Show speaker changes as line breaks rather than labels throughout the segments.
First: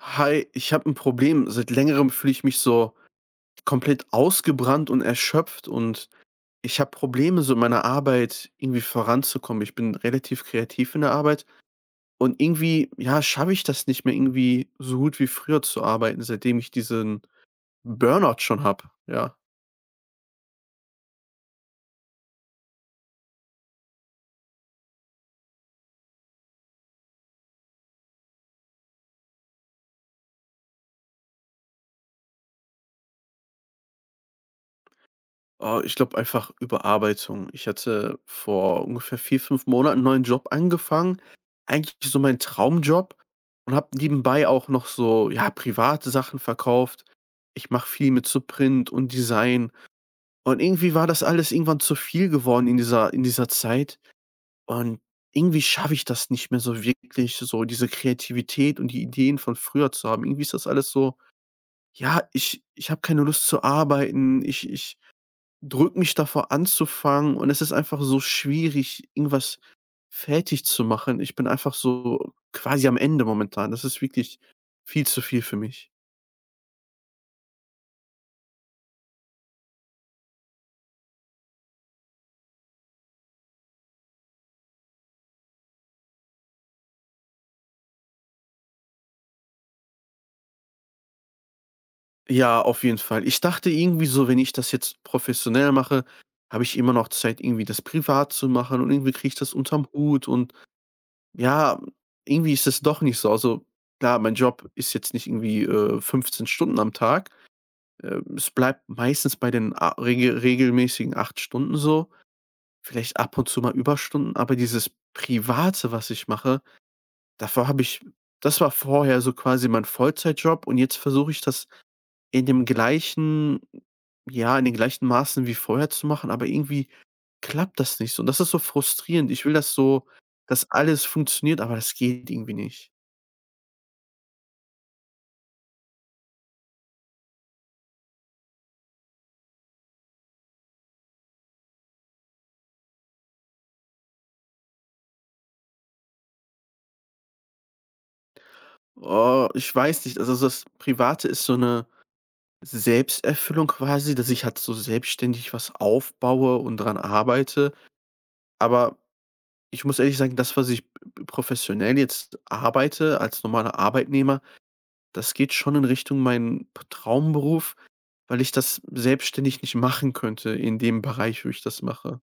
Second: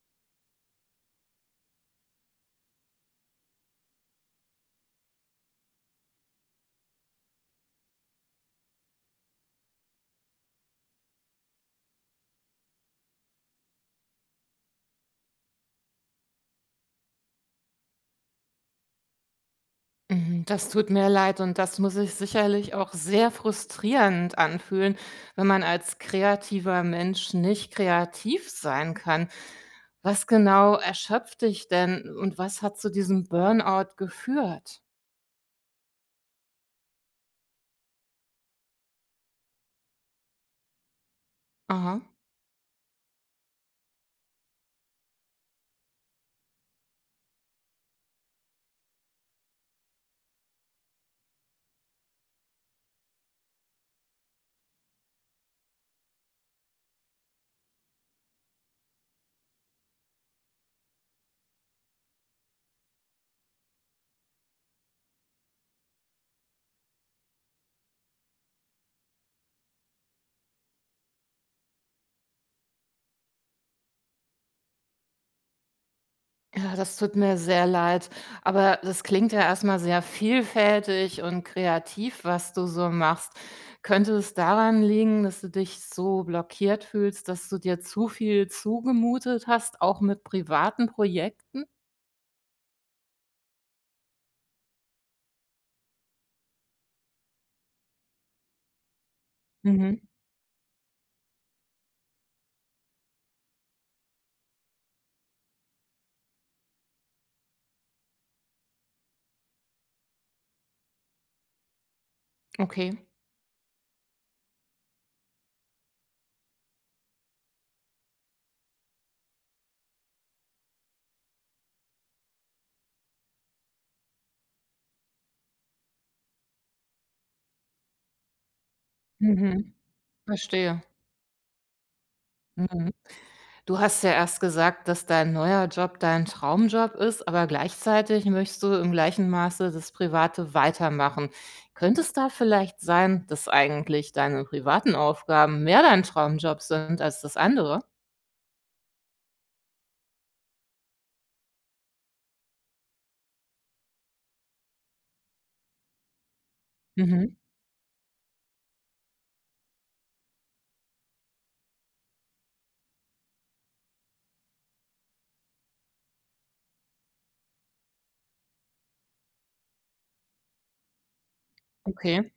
Hi, ich habe ein Problem. Seit Längerem fühle ich mich so komplett ausgebrannt und erschöpft, und ich habe Probleme, so in meiner Arbeit irgendwie voranzukommen. Ich bin relativ kreativ in der Arbeit und irgendwie, ja, schaffe ich das nicht mehr, irgendwie so gut wie früher zu arbeiten, seitdem ich diesen Burnout schon habe, ja.
Mhm, das tut mir leid und das muss sich sicherlich auch sehr frustrierend anfühlen, wenn man als kreativer Mensch nicht kreativ sein kann. Was genau erschöpft dich denn und was hat zu diesem Burnout geführt?
Oh, ich glaube einfach Überarbeitung. Ich hatte vor ungefähr 4, 5 Monaten 'n neuen Job angefangen, eigentlich
Aha.
so mein Traumjob, und habe nebenbei auch noch so, ja, private Sachen verkauft. Ich mache viel mit so Print und Design, und irgendwie war das alles irgendwann zu viel geworden in dieser Zeit. Und irgendwie schaffe ich das nicht mehr so wirklich, so diese Kreativität und die Ideen von früher zu haben. Irgendwie ist das alles so, ja, ich habe keine Lust zu arbeiten, ich drückt mich davor anzufangen, und es ist einfach so schwierig, irgendwas fertig zu machen. Ich bin einfach so quasi am Ende momentan. Das ist wirklich viel zu viel für mich.
Ja, das tut mir sehr leid. Aber das klingt ja erstmal sehr vielfältig und kreativ, was du so machst. Könnte es daran liegen, dass du dich so blockiert fühlst, dass du dir zu viel zugemutet hast, auch mit privaten Projekten?
Ja, auf jeden Fall. Ich dachte irgendwie so, wenn ich das jetzt professionell mache, habe ich immer noch Zeit, irgendwie das privat zu machen, und irgendwie kriege ich das unterm
Mhm.
Hut, und ja, irgendwie ist es doch nicht so. Also klar, mein Job ist jetzt nicht irgendwie 15 Stunden am Tag. Es bleibt meistens bei den regelmäßigen 8 Stunden so.
Okay.
Vielleicht ab und zu mal Überstunden, aber dieses Private, was ich mache, davor habe ich, das war vorher so quasi mein Vollzeitjob, und jetzt versuche ich das in dem gleichen, ja, in den gleichen Maßen wie vorher zu machen, aber irgendwie klappt das nicht so, und das ist so frustrierend. Ich will
Mhm.
das so, dass
Verstehe.
alles funktioniert, aber das geht irgendwie
Mhm.
nicht.
Du hast ja erst gesagt, dass dein neuer Job dein Traumjob ist, aber gleichzeitig möchtest du im gleichen Maße das Private weitermachen. Könnte es da vielleicht sein, dass eigentlich deine privaten Aufgaben mehr dein Traumjob sind als das andere?
Oh, ich weiß nicht, also das Private ist so eine Selbsterfüllung quasi, dass ich halt so selbstständig was aufbaue und dran
Mhm,
arbeite, aber ich muss ehrlich sagen, das, was ich professionell jetzt arbeite als normaler Arbeitnehmer, das geht schon in Richtung meinen p Traumberuf, weil ich das selbstständig nicht machen könnte in dem Bereich, wo ich das mache.
okay.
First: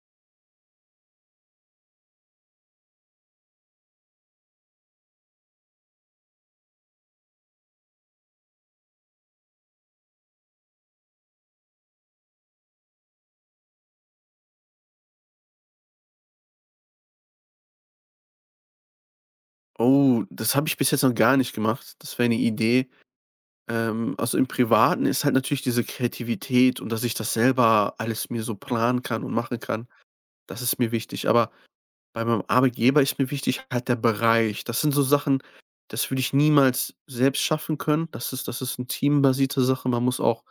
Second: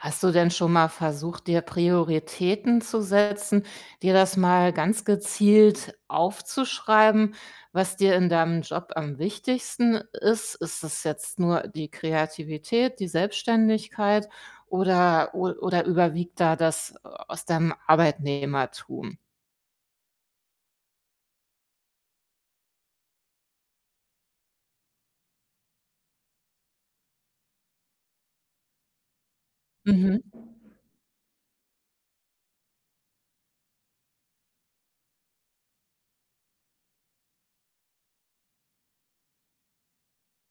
Hast du denn schon mal versucht, dir Prioritäten zu setzen, dir das mal ganz gezielt aufzuschreiben, was dir in deinem Job am wichtigsten ist? Ist es jetzt nur die Kreativität, die Selbstständigkeit oder, oder überwiegt da das aus deinem Arbeitnehmertum?
Oh, das habe ich bis jetzt noch gar nicht gemacht. Das wäre eine Idee. Also, im Privaten ist halt natürlich diese Kreativität, und dass ich das selber alles mir so planen kann und machen kann,
Mhm.
das ist mir wichtig. Aber bei meinem Arbeitgeber ist mir wichtig halt der Bereich. Das sind so Sachen, das würde ich niemals selbst schaffen können. Das ist, das ist 'ne teambasierte Sache. Man muss auch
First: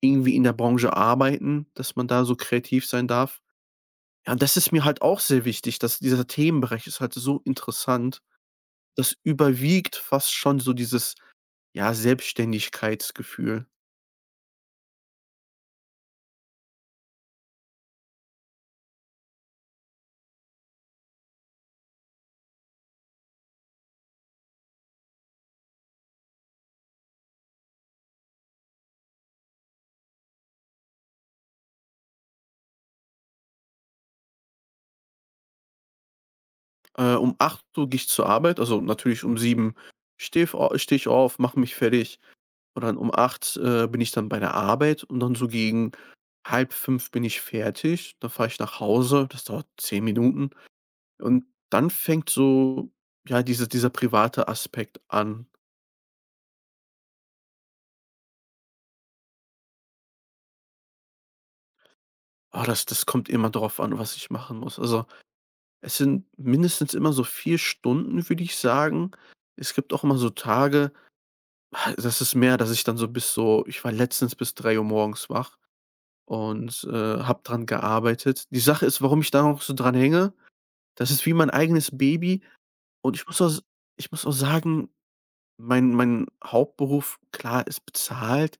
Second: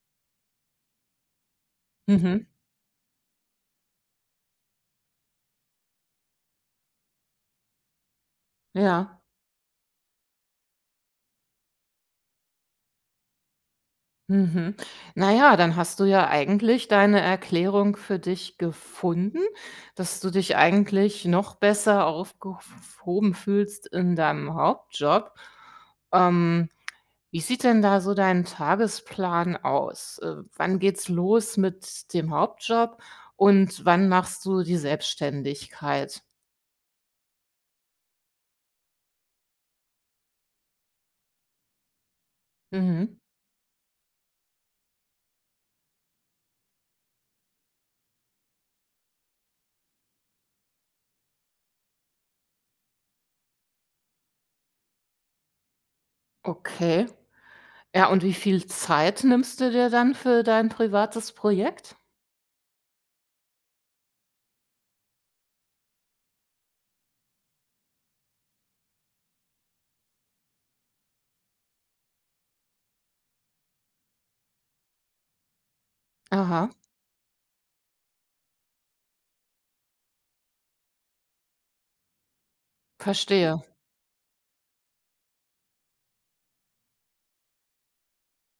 irgendwie in der Branche arbeiten, dass man da so
Mhm.
kreativ sein darf. Ja, und das ist mir halt auch sehr wichtig, dass dieser Themenbereich ist halt so interessant. Das
Ja.
überwiegt fast schon so dieses, ja, Selbstständigkeitsgefühl.
Mhm. Na ja, dann hast du ja eigentlich deine Erklärung für dich gefunden, dass du dich eigentlich noch besser aufgehoben fühlst in deinem Hauptjob. Ähm, Wie sieht denn da so dein Tagesplan aus? Wann geht's los mit dem Hauptjob und wann machst du die Selbstständigkeit?
Um 8 gehe ich zur Arbeit, also natürlich um sieben stehe ich auf, mache mich fertig. Und dann um
Mhm.
8 bin ich dann bei der Arbeit, und dann so gegen halb fünf bin ich fertig. Dann fahre ich nach Hause, das dauert 10 Minuten. Und dann fängt so, ja, dieser private Aspekt an.
Okay. Ja, und wie viel Zeit nimmst du dir dann für dein privates Projekt?
Ah, das kommt immer drauf an, was ich machen muss. Also, es sind mindestens immer so 4 Stunden, würde ich sagen. Es gibt auch immer so Tage, das ist mehr, dass ich dann so bis so, ich war letztens bis drei Uhr morgens wach
Aha,
und, habe dran gearbeitet. Die Sache ist, warum ich da noch so dran hänge: Das ist wie mein eigenes Baby, und
verstehe.
ich muss auch sagen, mein Hauptberuf, klar, ist bezahlt,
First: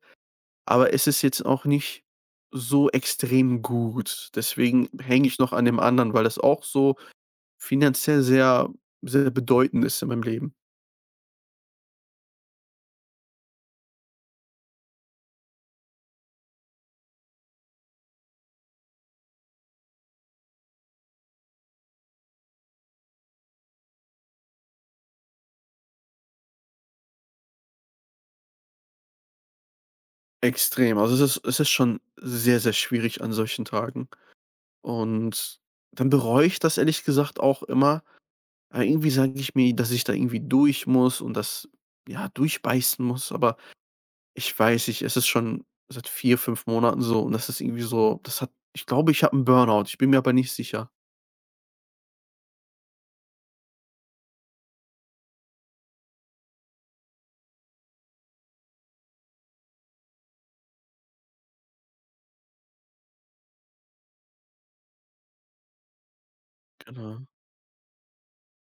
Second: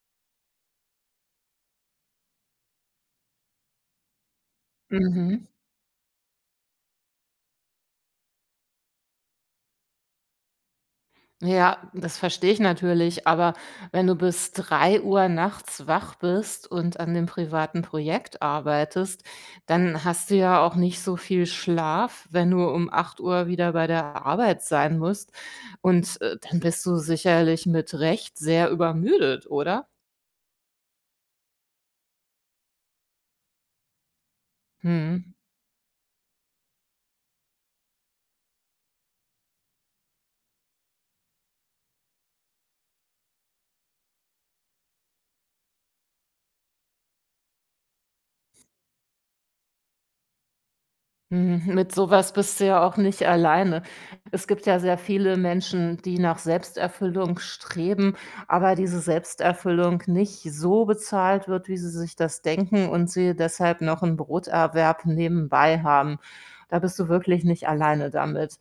aber es ist jetzt auch nicht so extrem gut. Deswegen hänge ich
Mhm.
noch an dem anderen, weil das auch so finanziell sehr, sehr bedeutend ist in meinem Leben.
Ja, das verstehe ich natürlich, aber wenn du bis 3 Uhr nachts wach bist und an dem privaten Projekt arbeitest, dann hast du ja auch nicht so viel Schlaf, wenn du um 8 Uhr wieder bei der Arbeit sein musst. Und, dann bist du sicherlich mit Recht sehr übermüdet, oder?
Extrem. Also, es ist schon sehr, sehr schwierig an solchen Tagen.
Mhm.
Und dann bereue ich das ehrlich gesagt auch immer, aber irgendwie sage ich mir, dass ich da irgendwie durch muss, und das, ja, durchbeißen muss, aber ich weiß nicht, es ist schon seit 4 5 Monaten so, und das ist irgendwie so, das hat, ich glaube, ich habe einen Burnout, ich bin mir aber nicht sicher.
Mhm, mit sowas bist du ja auch nicht alleine. Es gibt ja sehr viele Menschen, die nach Selbsterfüllung streben, aber diese Selbsterfüllung nicht so bezahlt wird, wie sie sich das denken und sie deshalb noch einen Broterwerb nebenbei haben. Da bist du
Genau.
wirklich nicht alleine damit.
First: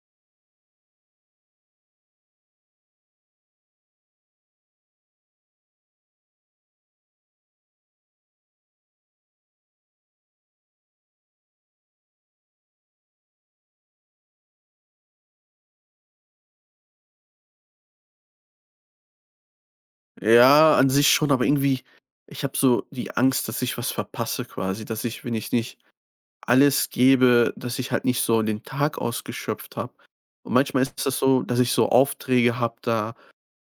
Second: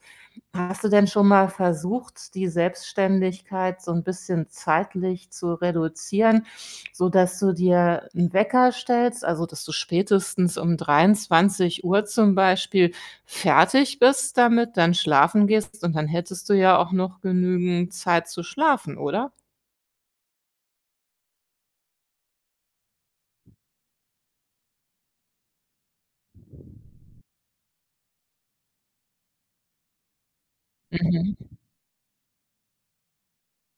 Hast du denn schon mal versucht, die Selbstständigkeit so ein bisschen zeitlich zu reduzieren, so dass du dir einen Wecker stellst, also, dass du spätestens um 23 Uhr zum Beispiel fertig bist damit, dann schlafen gehst und dann hättest du ja auch noch genügend Zeit zu schlafen, oder?
Ja, an sich schon, aber irgendwie, ich habe so die Angst, dass ich was verpasse quasi, dass ich, wenn ich nicht alles gebe, dass ich halt nicht so den Tag ausgeschöpft habe. Und manchmal ist das
Mhm.
so, dass ich so Aufträge habe da,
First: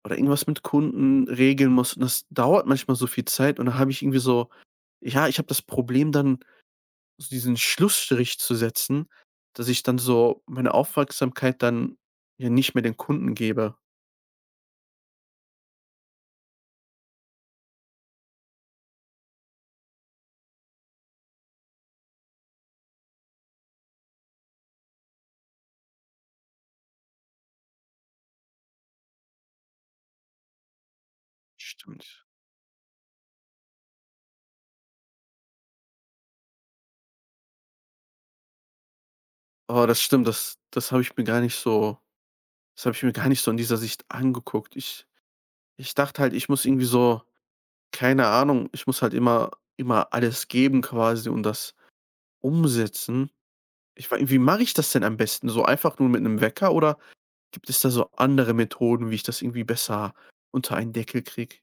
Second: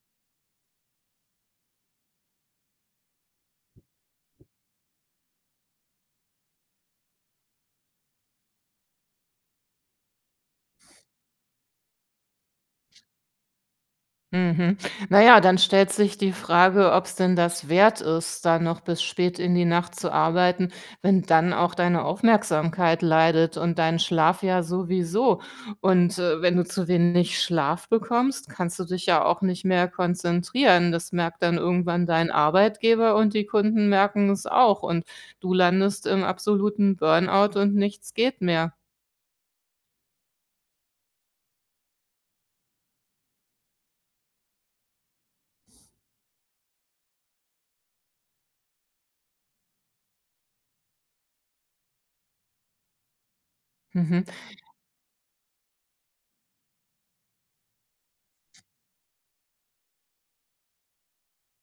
oder irgendwas mit Kunden regeln muss, und das dauert manchmal so viel Zeit, und dann habe ich irgendwie so, ja, ich habe das Problem dann, so diesen Schlussstrich zu setzen, dass ich dann so meine Aufmerksamkeit dann ja nicht mehr den Kunden gebe.
Mhm. Na ja, dann stellt sich die Frage, ob es denn das wert ist, da noch bis spät in die Nacht zu arbeiten, wenn dann auch deine Aufmerksamkeit leidet und dein Schlaf ja sowieso. Und, wenn du zu wenig Schlaf bekommst, kannst du dich ja auch nicht mehr konzentrieren. Das merkt dann irgendwann
Stimmt.
dein Arbeitgeber und die Kunden merken es auch und du landest im absoluten Burnout und nichts geht mehr.
Oh, das stimmt, das habe ich mir gar nicht so, das habe ich mir gar nicht so in dieser Sicht angeguckt. Ich dachte halt, ich muss irgendwie so, keine Ahnung, ich muss halt immer alles geben quasi und das umsetzen. Ich
Mhm.
wei Wie mache ich das denn am besten? So einfach nur mit einem Wecker, oder gibt es da so andere Methoden, wie ich das irgendwie besser unter einen Deckel kriege?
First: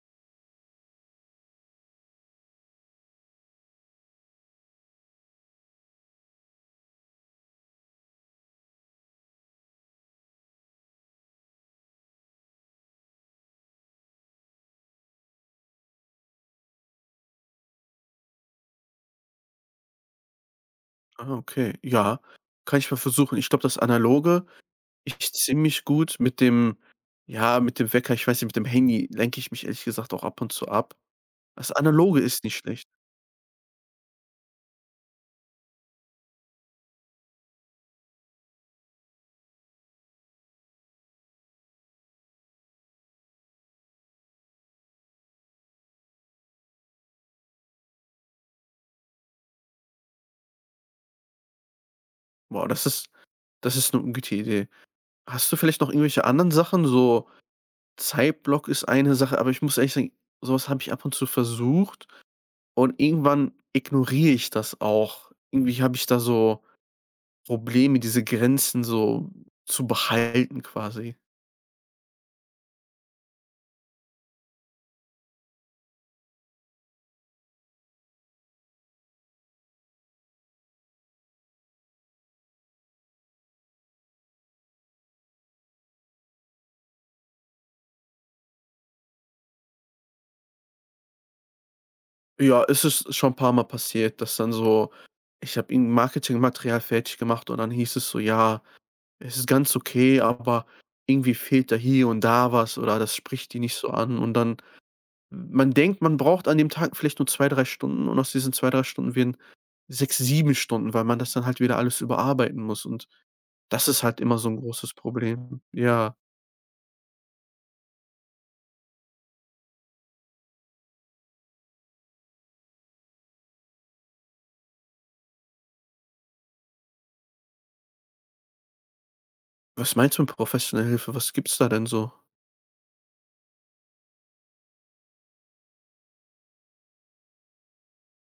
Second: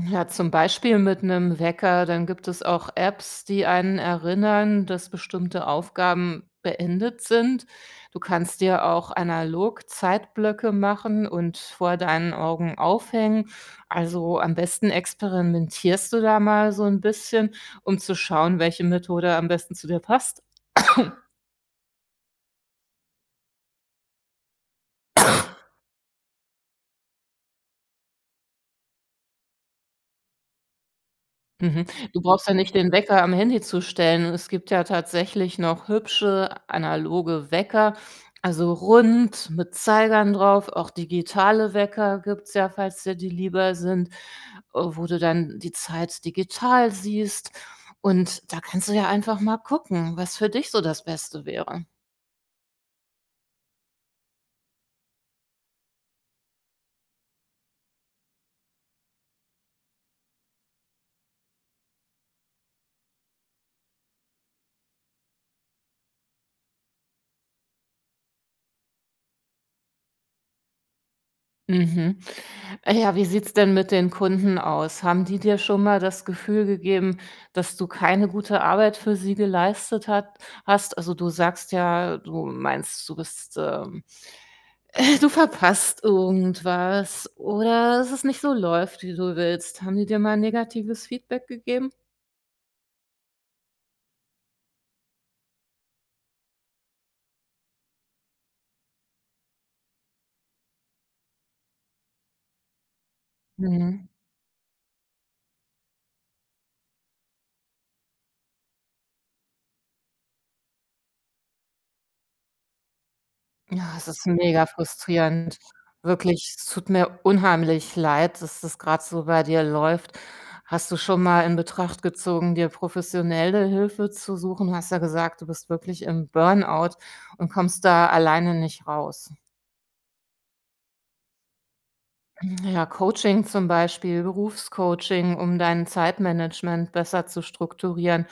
Ja, zum Beispiel mit einem Wecker. Dann gibt es auch Apps, die einen erinnern, dass bestimmte Aufgaben beendet sind. Du kannst dir auch analog Zeitblöcke machen und vor deinen Augen aufhängen. Also, am besten experimentierst du da mal so ein bisschen, um zu schauen, welche Methode am besten zu dir passt.
Ah, okay. Ja, kann ich mal versuchen. Ich glaube, das Analoge, ich ziemlich gut mit dem, ja, mit dem Wecker, ich weiß nicht, mit dem Handy lenke ich mich ehrlich gesagt auch ab und zu ab. Das
Mhm.
Analoge
Du
ist
brauchst ja
nicht
nicht
schlecht.
den Wecker am Handy zu stellen. Es gibt ja tatsächlich noch hübsche analoge Wecker, also rund mit Zeigern drauf. Auch digitale Wecker gibt es ja, falls dir die lieber sind, wo du dann die Zeit digital siehst. Und da kannst du ja einfach mal gucken, was für dich so das Beste wäre.
Wow, das ist eine gute Idee. Hast du vielleicht noch irgendwelche anderen Sachen? So Zeitblock ist eine Sache, aber ich muss ehrlich sagen, sowas habe ich ab und zu versucht und irgendwann ignoriere ich das auch. Irgendwie habe ich da so Probleme, diese Grenzen so zu behalten quasi.
Mhm. Ja, wie sieht's denn mit den Kunden aus? Haben die dir schon mal das Gefühl gegeben, dass du keine gute Arbeit für sie geleistet hat hast? Also, du sagst ja, du meinst, du bist, du verpasst irgendwas oder es ist nicht so läuft, wie du willst. Haben die dir mal negatives Feedback gegeben?
Ja, es ist schon ein paar Mal passiert, dass dann so, ich habe irgend Marketingmaterial fertig gemacht und dann hieß es so: „Ja, es ist ganz okay, aber irgendwie fehlt da hier und da was, oder das spricht die nicht so
Mhm.
an.“ Und dann, man denkt, man braucht an dem Tag vielleicht nur 2 3 Stunden, und aus diesen 2 3 Stunden werden 6 7 Stunden, weil man das dann halt wieder alles überarbeiten muss, und das
Ja,
ist
es
halt
ist
immer so ein
mega
großes
frustrierend.
Problem. Ja.
Wirklich, es tut mir unheimlich leid, dass das gerade so bei dir läuft. Hast du schon mal in Betracht gezogen, dir professionelle Hilfe zu suchen? Du hast ja gesagt, du bist wirklich im Burnout und kommst da alleine nicht raus.
Was meinst du mit professioneller Hilfe? Was gibt's da denn so?
Ja, Coaching zum Beispiel, Berufscoaching, um dein Zeitmanagement besser zu strukturieren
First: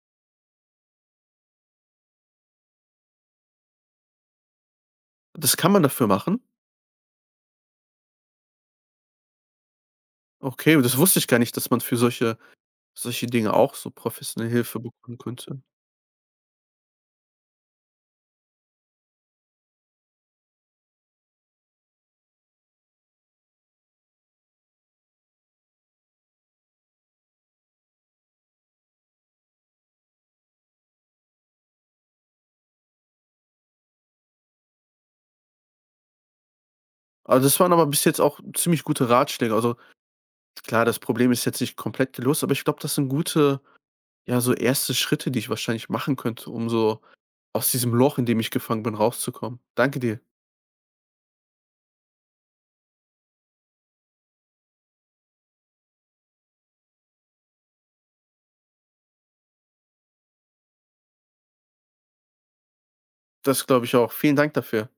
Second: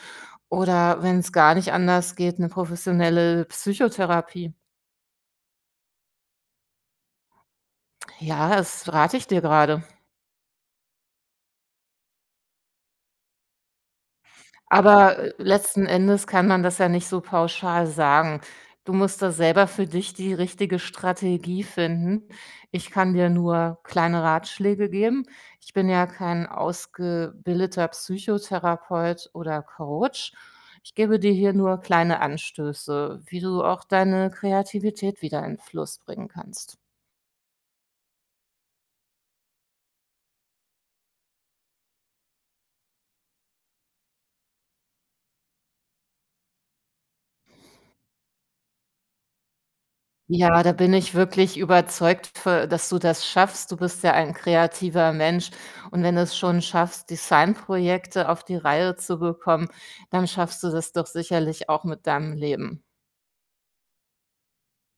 oder wenn es gar nicht anders geht, eine professionelle Psychotherapie.
Das kann man dafür machen?
Ja, das rate ich dir gerade.
Okay, das wusste ich gar nicht, dass man für solche Dinge auch so professionelle Hilfe bekommen
Aber,
könnte.
letzten Endes kann man das ja nicht so pauschal sagen. Du musst da selber für dich die richtige Strategie finden. Ich kann dir nur kleine Ratschläge geben. Ich bin ja kein ausgebildeter Psychotherapeut oder Coach. Ich gebe dir hier nur kleine Anstöße, wie du auch deine Kreativität wieder in Fluss bringen kannst.
Also, das waren aber bis jetzt auch ziemlich gute Ratschläge. Also, klar, das Problem ist jetzt nicht komplett gelöst, aber ich glaube, das sind gute, ja, so erste Schritte, die ich wahrscheinlich machen könnte, um so aus diesem Loch, in dem ich gefangen bin, rauszukommen. Danke dir.
Ja, da bin ich wirklich überzeugt v dass du das schaffst. Du bist ja ein kreativer Mensch und wenn du es schon schaffst, Designprojekte auf die Reihe zu bekommen, dann schaffst du das doch sicherlich auch mit deinem Leben.
Das glaube ich auch. Vielen Dank dafür.